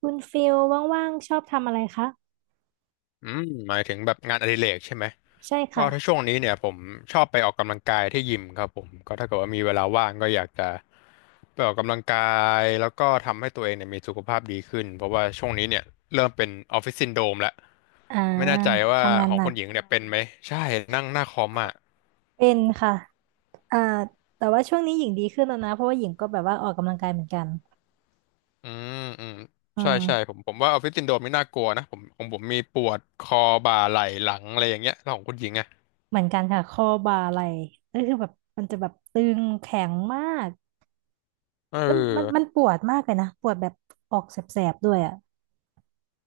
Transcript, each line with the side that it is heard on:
right: คุณฟิลว่างๆชอบทำอะไรคะ
left: อืมหมายถึงแบบงานอดิเรกใช่ไหม
right: ใช่
left: ก็
right: ค่ะ
left: ถ้าช่วงนี้เนี่ยผมชอบไปออกกำลังกายที่ยิมครับผมก็ถ้าเกิดว่ามีเวลาว่างก็อยากจะไปออกกำลังกายแล้วก็ทำให้ตัวเองเนี่ยมีสุขภาพดีขึ้นเพราะว่าช่วงนี้เนี่ยเริ่มเป็นออฟฟิศซินโดรมแล้ว
right: อ่า
left: ไม่แน่ใจว่า
right: ทำงาน
left: ขอ
right: ห
left: ง
right: นั
left: ค
right: ก
left: นหญิงเนี่ยเป็นไหมใช่นั่งหน้าคอมอ่ะ
right: เป็นค่ะอ่าแต่ว่าช่วงนี้หญิงดีขึ้นแล้วนะเพราะว่าหญิงก็แบบว่าออกกำลังกายเหมือนกัน
left: อืมอืม
right: อื
left: ใช่ใช่ผ
right: ม
left: มผมว่าออฟฟิศซินโดรมไม่น่ากลัวนะผมของผมมีปวดคอบ่าไหล่หลังอะไรอย่างเงี้ยแล้วของคุณหญิงอ่ะ
right: เหมือนกันค่ะข้อบ่าไหล่ก็คือแบบมันจะแบบตึงแข็งมาก
left: เ
right: แล้วมันมั
left: ออ
right: นปวดมากเลยนะปวดแบบออกแสบๆด้วยอ่ะ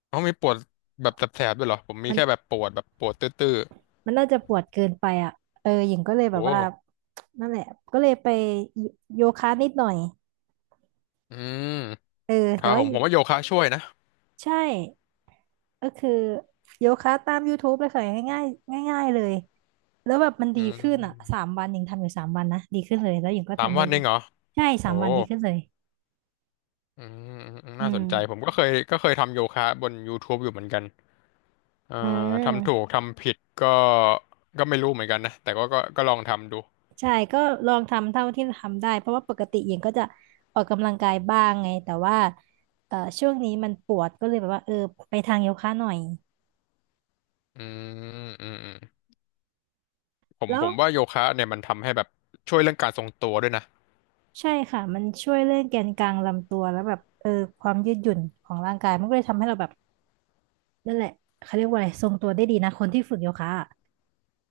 left: เขามีปวดแบบแสบๆด้วยเหรอผมมี
right: มัน
left: แค่แบบปวดแบบปวดตื้อๆ
right: มันน่าจะปวดเกินไปอ่ะเออหญิงก็เลยแบ
left: โอ้
right: บว่านั่นแหละก็เลยไปโยโยคะนิดหน่อย
left: อืม
right: เออ
left: ค
right: แต่
left: รับ
right: ว่า
left: ผมว่าโยคะช่วยนะ
right: ใช่ ก็คือโยคะตาม YouTube เลยค่ะง่ายๆง่ายๆเลยแล้วแบบมัน
left: อื
right: ดีขึ้นอ่ะสา
left: ม
right: มวันหญิงทำอยู่สามวันนะดีขึ้นเลยแล้วหญิงก็
left: สาม
right: ทำได้
left: วันเอ
right: เรื่อย
left: งเหรอ
right: ใช่สา
left: โอ้
right: มวันดีขึ้นเลย
left: อืมอืมอืม
right: อื
left: น่าส
right: ม
left: นใจผมก็เคยทำโยคะบน YouTube อยู่เหมือนกัน เอ่
right: อื
left: อทำถูก
right: ม
left: ทำผิดก็ก็ไม่รู้เหมือนกันนะ แต่ก็ลองทำดู
right: ใช่ก็ลองทำเท่าที่ทำได้เพราะว่าปกติหญิงก็จะออกกำลังกายบ้างไงแต่ว่าช่วงนี้มันปวดก็เลยแบบว่าเออไปทางโยคะหน่อย
left: อืมอืมอืมผม
right: แล้
left: ผ
right: ว
left: มว่าโยคะเนี่ยมันทำให้แบบช่วยเรื่องการทรงตัวด้วยนะ
right: ใช่ค่ะมันช่วยเรื่องแกนกลางลำตัวแล้วแบบเออความยืดหยุ่นของร่างกายมันก็เลยทำให้เราแบบ นั่นแหละเขาเรียกว่าอะไรทรงตัวได้ดีนะคนที่ฝึกโยคะอะ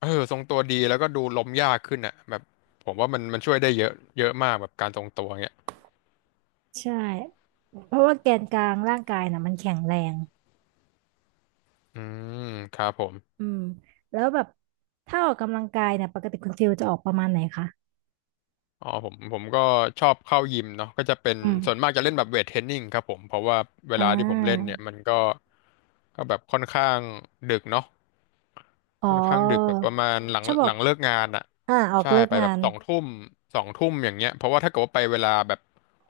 left: เออทรงตัวดีแล้วก็ดูล้มยากขึ้นอ่ะแบบผมว่ามันช่วยได้เยอะเยอะมากแบบการทรงตัวเงี้ย
right: ใช่เพราะว่าแกนกลางร่างกายนะมันแข็งแรง
left: อืมครับผม
right: อืมแล้วแบบถ้าออกกำลังกายเนี่ยปกติคุณฟิลจะออกประมาณไหนคะ
left: อ๋อผมก็ชอบเข้ายิมเนาะก็จะเป็น
right: อื
left: ส่วน
right: ม
left: มากจะเล่นแบบเวทเทรนนิ่งครับผมเพราะว่าเว
right: อ่
left: ลาที่ผมเล่น
right: า
left: เนี่ยมันก็แบบค่อนข้างดึกเนาะ
right: อ๋
left: ค่อนข้างดึกแบ
right: อ
left: บประมาณหลัง
right: ชอบอ
left: ห
right: อ
left: ลั
right: ก
left: งเลิกงานอ่ะ
right: ออก
left: ใช่
right: เลิก
left: ไป
right: งา
left: แบบ
right: น
left: สองทุ่มสองทุ่มอย่างเงี้ยเพราะว่าถ้าเกิดว่าไปเวลาแบบ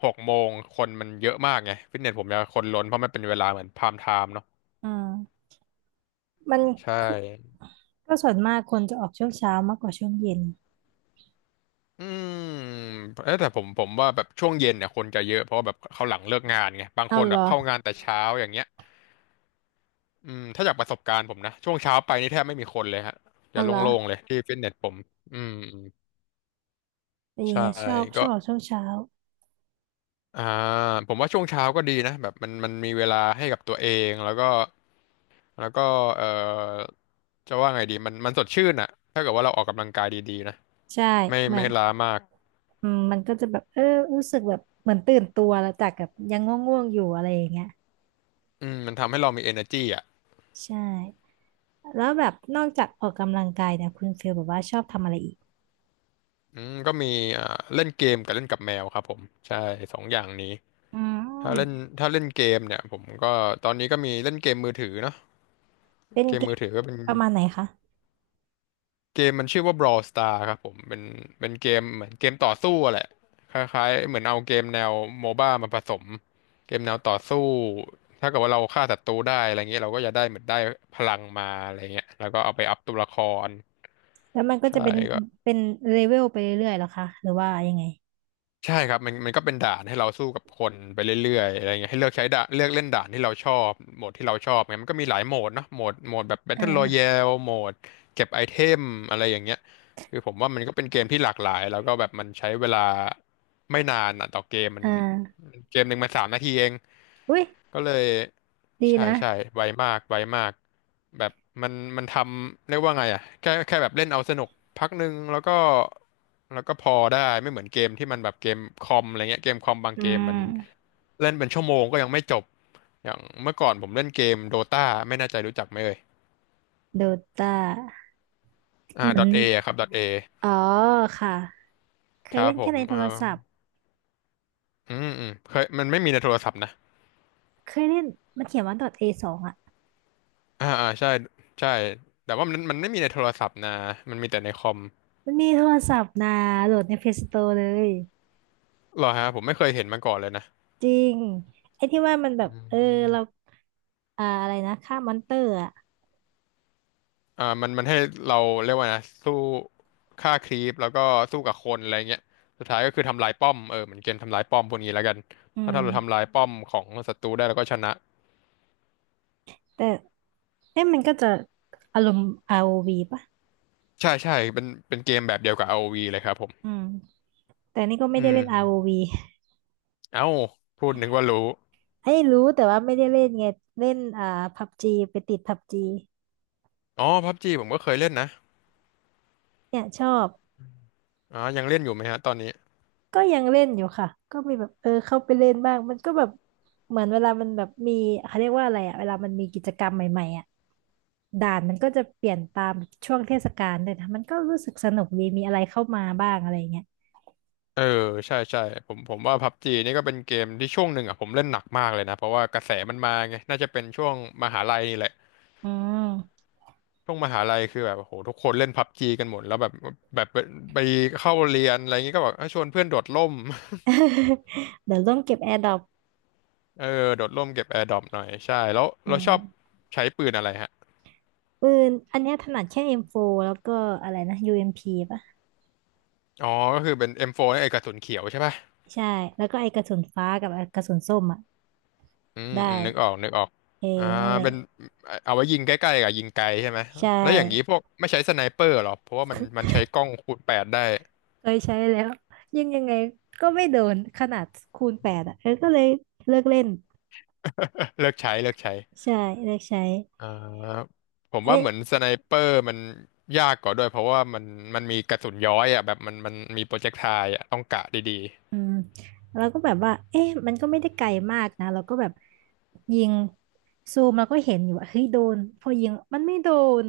left: 6 โมงคนมันเยอะมากไงฟิตเนสผมจะคนล้นเพราะมันเป็นเวลาเหมือนพามไทม์เนาะ
right: อ่ามัน
left: ใช่
right: คือก็ส่วนมากคนจะออกช่วงเช้ามากกว่าช่วงเย็น
left: อืมเอ๊ะแต่ผมว่าแบบช่วงเย็นเนี่ยคนจะเยอะเพราะว่าแบบเขาหลังเลิกงานไงบางค
right: เอา
left: น
right: เห
left: แบ
right: ร
left: บ
right: อ
left: เข้างานแต่เช้าอย่างเงี้ย อืมถ้าจากประสบการณ์ผมนะช่วงเช้าไปนี่แทบไม่มีคนเลยฮะจะ
right: เอาเหรอ
left: โล่งๆเลยที่ฟิตเนสผมอืมอืม
right: แต่ยิง
left: ใช่
right: อะช
left: ก็
right: อบออกช่วงเช้า
left: อ่าผมว่าช่วงเช้าก็ดีนะแบบมันมีเวลาให้กับตัวเองแล้วก็แล้วก็เอ่อจะว่าไงดีมันสดชื่นอะถ้าเกิดว่าเราออกกำลังกายดีๆนะ
right: ใช่
left: ไม่
right: เหมือ
left: ไม่
right: น
left: ล้ามาก
right: อืมมันก็จะแบบเออรู้สึกแบบเหมือนตื่นตัวแล้วจากแบบยังง่วงๆอยู่อะไรอย่างเงี้ย
left: อืมมันทำให้เรามี energy อ่ะ
right: ใช่แล้วแบบนอกจากออกกำลังกายเนี่ยคุณฟิลแบบว่าชอบทำอะไรอีก
left: อืมก็มีอ่าเล่นเกมกับเล่นกับแมวครับผมใช่สองอย่างนี้
right: อื
left: ถ้าเล่น
right: ม
left: ถ้าเล่นเกมเนี่ยผมก็ตอนนี้ก็มีเล่นเกมมือถือเนาะ
right: เป็น
left: เก
right: เก
left: มมื
right: ม
left: อถือก็เป็น
right: ประมาณไหนคะ
left: เกมมันชื่อว่า Brawl Star ครับผมเป็นเกมเหมือนเกมต่อสู้อะแหละคล้ายๆเหมือนเอาเกมแนวโมบ้ามาผสมเกมแนวต่อสู้ถ้าเกิดว่าเราฆ่าศัตรูได้อะไรเงี้ยเราก็จะได้เหมือนได้พลังมาอะไรเงี้ยแล้วก็เอาไปอัพตัวละคร
right: แล้วมันก็
left: ใช่
right: จะเป็น
left: ก็
right: เป็นเลเวลไปเรื่อยๆเหรอคะหรือว่ายังไง
left: ใช่ครับมันก็เป็นด่านให้เราสู้กับคนไปเรื่อยๆอะไรเงี้ยให้เลือกใช้ด่านเลือกเล่นด่านที่เราชอบโหมดที่เราชอบไงมันก็มีหลายโหมดเนาะโหมดแบบ
right: อ
left: Battle
right: ่า
left: Royale โหมดเก็บไอเทมอะไรอย่างเงี้ยคือผมว่ามันก็เป็นเกมที่หลากหลายแล้วก็แบบมันใช้เวลาไม่นานอะต่อเกมมั
right: อ่
left: น
right: า
left: เกมหนึ่งมัน3 นาทีเอง
right: อุ้ย
left: ก็เลย
right: ดี
left: ใช่
right: นะ
left: ใช่ไวมากไวมากแบบมันมันทำเรียกว่าไงอ่ะแค่แบบเล่นเอาสนุกพักหนึ่งแล้วก็แล้วก็พอได้ไม่เหมือนเกมที่มันแบบเกมคอมอะไรเงี้ยเกมคอมบาง
right: อื
left: เกมมัน
right: ม
left: เล่นเป็นชั่วโมงก็ยังไม่จบอย่างเมื่อก่อนผมเล่นเกมโดตาไม่แน่ใจรู้จักไหมเอ่ย
right: โดตา
left: อ่า
right: เหมือน
left: .A อะครับ .A
right: อ๋อค่ะเค
left: ค
right: ย
left: รั
right: เล่
left: บ
right: น
left: ผ
right: แค่
left: ม
right: ในโท
left: เอ่า
right: รศัพท์
left: ออืมอืมเคยมันไม่มีในโทรศัพท์นะ
right: เคยเล่นมันเขียนว่า .a สองอะ
left: อ่าอ่าใช่ใช่แต่ว่ามันไม่มีในโทรศัพท์นะมันมีแต่ในคอม
right: มันมีโทรศัพท์นะโหลดใน Play Store เลย
left: เหรอฮะผมไม่เคยเห็นมาก่อนเลยนะ
right: จริงไอ้ที่ว่ามันแบ
left: อ
right: บเออ
left: ืม
right: เราอะไรนะฆ่ามอนเตอร์อ่ะ
left: อ่ามันให้เราเรียกว่านะสู้ฆ่าครีปแล้วก็สู้กับคนอะไรเงี้ยสุดท้ายก็คือทำลายป้อมเออเหมือนเกมทำลายป้อมพวกนี้แล้วกัน
right: อื
left: ถ้าเราทำ
right: ม
left: ลายป้อมของศัตรูได้เราก็ชนะ
right: แต่เอ๊ะมันก็จะอารมณ์อาร์โอวีป่ะ
left: ใช่ใช่เป็นเกมแบบเดียวกับ a วีเลยครับผม
right: อืมแต่นี่ก็ไม่
left: อื
right: ได้เล่นอาร์โอ
left: ม
right: วี
left: เอ้าพูดนึกว่ารู้
right: ไอ้ยรู้แต่ว่าไม่ได้เล่นไงเล่นพับจีไปติดพับจี
left: อ๋อพับจีผมก็เคยเล่นนะ
right: เนี่ยชอบ
left: อ๋อยังเล่นอยู่ไหมฮะตอนนี้
right: ก็ยังเล่นอยู่ค่ะก็มีแบบเออเข้าไปเล่นบ้างมันก็แบบเหมือนเวลามันแบบมีเขาเรียกว่าอะไรอ่ะเวลามันมีกิจกรรมใหม่ๆอ่ะ ด่านมันก็จะเปลี่ยนตามช่วงเทศกาลเลยนะมันก็รู้สึกสนุกดีมีอะไรเข้ามาบ้างอะไรเงี้ย
left: เออใช่ใช่ผมว่าพับจีนี่ก็เป็นเกมที่ช่วงหนึ่งอ่ะผมเล่นหนักมากเลยนะเพราะว่ากระแสมันมาไงน่าจะเป็นช่วงมหาลัยนี่แหละ
right: อืม
left: ช่วงมหาลัยคือแบบโอ้โหทุกคนเล่นพับจีกันหมดแล้วแบบแบบไปเข้าเรียนอะไรอย่างงี้ก็แบบเอ้ยชวนเพื่อนโดดร่ม
right: เดี๋ยวร่วมเก็บแอร์ดรอป
left: เออโดดร่มเก็บแอร์ดรอปหน่อยใช่แล้ว
right: อื
left: เราชอบ
right: ม
left: ใช้ปืนอะไรฮะ
right: ปืนอันเนี้ยถนัดแค่ M4 แล้วก็อะไรนะ UMP ป่ะ
left: อ๋อก็คือเป็น M4 ไอ้กระสุนเขียวใช่ป่ะ
right: ใช่แล้วก็ไอกระสุนฟ้ากับไอ้กระสุนส้มอ่ะ
left: อืม
right: ได้
left: อืมนึกออกนึกออก
right: เออ
left: อ่า
right: นั่นแหละ
left: เป็นเอาไว้ยิงใกล้ๆกับยิงไกลใช่ไหม
right: ใช่
left: แล้วอย่างนี้พวกไม่ใช้สไนเปอร์หรอเพราะว่ามันใช้กล้องคูณแปดได้
right: เคยใช้แล้วยังไงก็ไม่โดนขนาดคูณแปดอ่ะเออก็เลยเลิกเล่น
left: เลิกใช้เลิกใช้
right: ใช่เลิกใช้
left: เอ่อผม
right: เอ้
left: ว่า
right: ย
left: เหมือนสไนเปอร์มันยากกว่าด้วยเพราะว่ามันมีกระสุนย้อยอ่ะแบบมันมีโปรเจกไทล์อ่ะต้องกะดี
right: อืมเราก็แบบว่าเอ๊ะมันก็ไม่ได้ไกลมากนะเราก็แบบยิงซูมเราก็เห็นอยู่ว่าเฮ้ยโดนพอยิงมันไม่โดน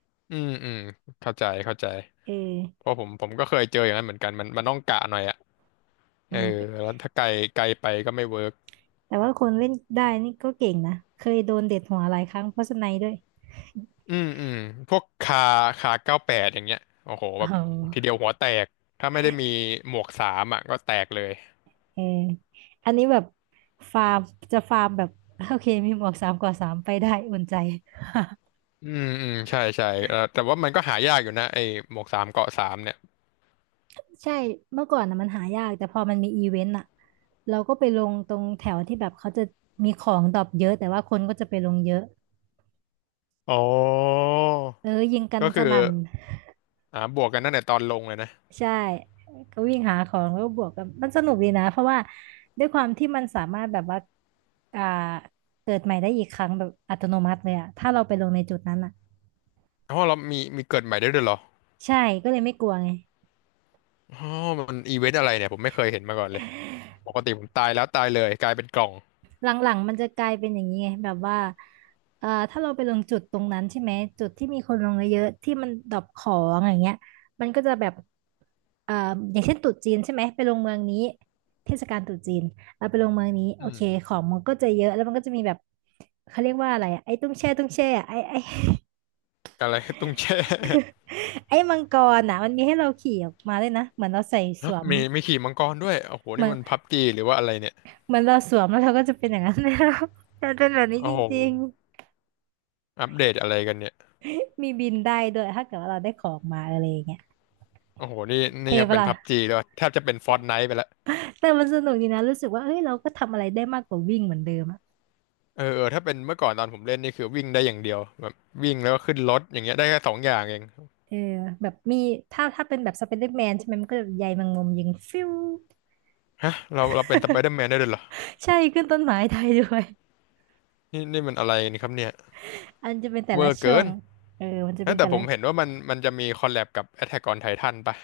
left: ๆ อืมอืมเข้าใจเข้าใจ
right: เออ
left: เพราะผมก็เคยเจออย่างนั้นเหมือนกันมันต้องกะหน่อยอ่ะ
right: อื
left: เออ
right: มแต่
left: แล้วถ้าไกลไกลไปก็ไม่เวิร์ก
right: แต่ว่าคนเล่นได้นี่ก็เก่งนะเคยโดนเด็ดหัวหลายครั้งเพราะสไนด์ด้วย
left: อืมอืมพวกคาเก้าแปดอย่างเงี้ยโอ้โหแบบทีเดี
right: ออ
left: ยวหัวแตกถ้าไม่ได้มีหมวกสามอ่ะก็แตกเลย
right: เอออันนี้แบบฟาร์มจะฟาร์มแบบโอเคมีหมวกสามกว่าสามไปได้อุ่นใจ
left: อืมอืมใช่ใช่แต่ว่ามันก็หายากอยู่นะไอ้หมวกสามเกาะสามเนี่ย
right: ใช่เมื่อก่อนนะมันหายากแต่พอมันมีอีเวนต์อ่ะเราก็ไปลงตรงแถวที่แบบเขาจะมีของดรอปเยอะแต่ว่าคนก็จะไปลงเยอะ
left: อ๋อ
right: เออยิงกัน
left: ก็
right: ส
left: คือ
right: นั่น
left: อ่าบวกกันตั้งแต่ตอนลงเลยนะ
right: ใช่ก็วิ่งหาของแล้วก็บวกกันมันสนุกดีนะเพราะว่าด้วยความที่มันสามารถแบบว่าอ่าเกิดใหม่ได้อีกครั้งแบบอัตโนมัติเลยอะถ้าเราไปลงในจุดนั้นอะ
left: เพราะเรามีเกิดใหม่ได้ด้วยเหรอ
right: ใช่ก็เลยไม่กลัวไง
left: อ๋อมันอีเวนต์อะไรเนี่ยผมไม่เคยเห็นมาก่อนเลย ปกติผมตายแล้วตายเลยกลายเป็นกล่อง
right: หลังๆมันจะกลายเป็นอย่างนี้ไงแบบว่าถ้าเราไปลงจุดตรงนั้นใช่ไหมจุดที่มีคนลงเยอะๆที่มันดรอปของอย่างเงี้ยมันก็จะแบบเอ่ออย่างเช่นตรุษจีนใช่ไหมไปลงเมืองนี้เทศกาลตรุษจีนเราไปลงเมืองนี้โอ
left: อืม
right: เคของมันก็จะเยอะแล้วมันก็จะมีแบบเขาเรียกว่าอะไรอะไอ้ตุ้งแช่อะไอ้
left: อะไรตุ้งแช่
right: ไอ้มังกรอ่ะมันมีให้เราขี่ออกมาด้วยนะเหมือนเราใส่สวม
left: มีขี่มังกรด้วยโอ้โห
right: เห
left: นี่
right: มือน
left: มันพับจีหรือว่าอะไรเนี่ย
right: เหมือนเราสวมแล้วเราก็จะเป็นอย่างนั้น แล้ว มันเป็นแบบนี้
left: โอ้
right: จ
left: โห
right: ริง
left: อัปเดตอะไรกันเนี่ย
right: มีบินได้ด้วยถ้าเกิดว่าเราได้ของมาอะไรอย่างเงี้ย
left: โอ้โหนี่
right: เท
left: นี่ยัง
right: ปะ
left: เป็นพับ
right: ล่ะ
left: จีด้วยแทบจะเป็นฟอร์ n ไน e ์ไปละ
right: แต่มันสนุกดีนะรู้สึกว่าเอ้ยเราก็ทำอะไรได้มากกว่าวิ่งเหมือนเดิมอะ
left: เออเออ ถ้าเป็นเมื่อก่อนตอนผมเล่นนี่คือวิ่งได้อย่างเดียวแบบวิ่งแล้วก็ขึ้นรถอย่างเงี้ยได้แค่สองอย่างเอง
right: เออแบบมีถ้าเป็นแบบสไปเดอร์แมนใช่ไหมมันก็แบบใยแมงมุมยิงฟิว
left: ฮะเราเป็นสไปเดอร์แมนได้ด้วยเหรอ
right: ใช่ขึ้นต้นไม้ได้ด้วย
left: นี่นี่มันอะไรนี่ครับเนี่ย
right: อันจะเป็นแต่
left: เว
right: ละ
left: อร์
right: ช่
left: เกิ
right: วง
left: น
right: เออมันจะเป็
left: นะ
right: น
left: แต่
right: แต่
left: ผ
right: ละ
left: มเห็นว่ามันจะมีคอลแลบกับ Attack on Titan ปะ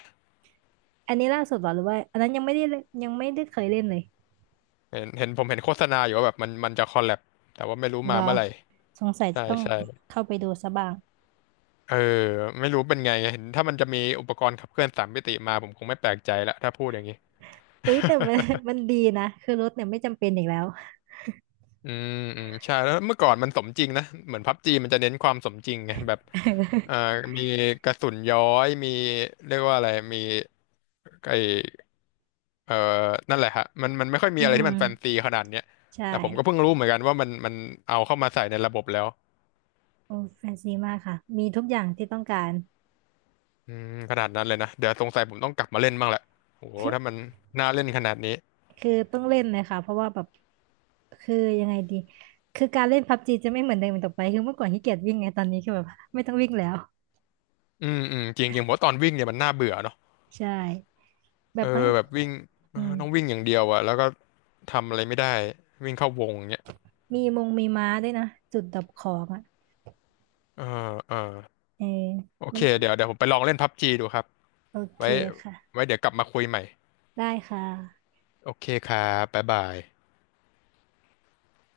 right: อันนี้ล่าสุดเหรอหรือว่าอันนั้นยังไม่ได้เล่นยังไม่ได้เคยเล่นเลย
left: เห็นเห็นผมเห็นโฆษณาอยู่ว่าแบบมันจะคอลแลบแต่ว่าไม่รู้
right: เหร
left: มา
right: อ
left: เมื่อไหร่
right: สงสัย
left: ใช่
right: จะต้อง
left: ใช่
right: เข้าไปดูซะบ้าง
left: เออไม่รู้เป็นไงเห็นถ้ามันจะมีอุปกรณ์ขับเคลื่อนสามมิติมาผมคงไม่แปลกใจละถ้าพูดอย่างนี้
right: เอ้ยแต่มัน มันดีนะคือรถเนี่ยไม่จำเป็นอีกแล้ว
left: อืมอืมใช่แล้วเมื่อก่อนมันสมจริงนะเหมือนพับจีมันจะเน้นความสมจริงไงแบบเอ่อ มีกระสุนย้อยมีเรียกว่าอะไรมีไอ เออนั่นแหละฮะมันไม่ค่อยมี
right: อื
left: อะไรที่
right: ม
left: มันแฟนซีขนาดเนี้ย
right: ใช่
left: แต่ผมก็เพิ่งรู้เหมือนกันว่ามันเอาเข้ามาใส่ในระบบแล้ว
right: โอ้แฟนซีมากค่ะมีทุกอย่างที่ต้องการ
left: อืมขนาดนั้นเลยนะ เดี๋ยวสงสัยผมต้องกลับมาเล่นบ้างแหละโห
right: คือ
left: ถ้ามันน่าเล่นขนาดนี้
right: คือต้องเล่นเลยค่ะเพราะว่าแบบคือยังไงดีคือการเล่นพับจีจะไม่เหมือนเดิมอีกต่อไปคือเมื่อก่อนขี้เกียจวิ่งไงตอนนี้คือแบบไม่ต้องวิ่งแล้ว
left: อืมอืมจริงจริงผมว่าตอนวิ่งเนี่ยมันน่าเบื่อเนาะ
right: ใช่แบ
left: เอ
right: บบา
left: อ
right: ง
left: แบบวิ่งเอ
right: อื
left: อ
right: ม
left: ต้องวิ่งอย่างเดียวอะแล้วก็ทำอะไรไม่ได้วิ่งเข้าวงเนี้ย
right: มีมงมีม้าด้วยนะจุดดับของอ่ะ
left: เออเออ
right: เออ
left: โอ
right: มั
left: เค
right: น
left: เดี๋ยวผมไปลองเล่นพับจีดูครับ
right: โอเค
left: ไว้
right: ค่ะ
left: ไว้เดี๋ยวกลับมาคุยใหม่
right: ได้ค่ะ
left: โอเคครับบ๊ายบาย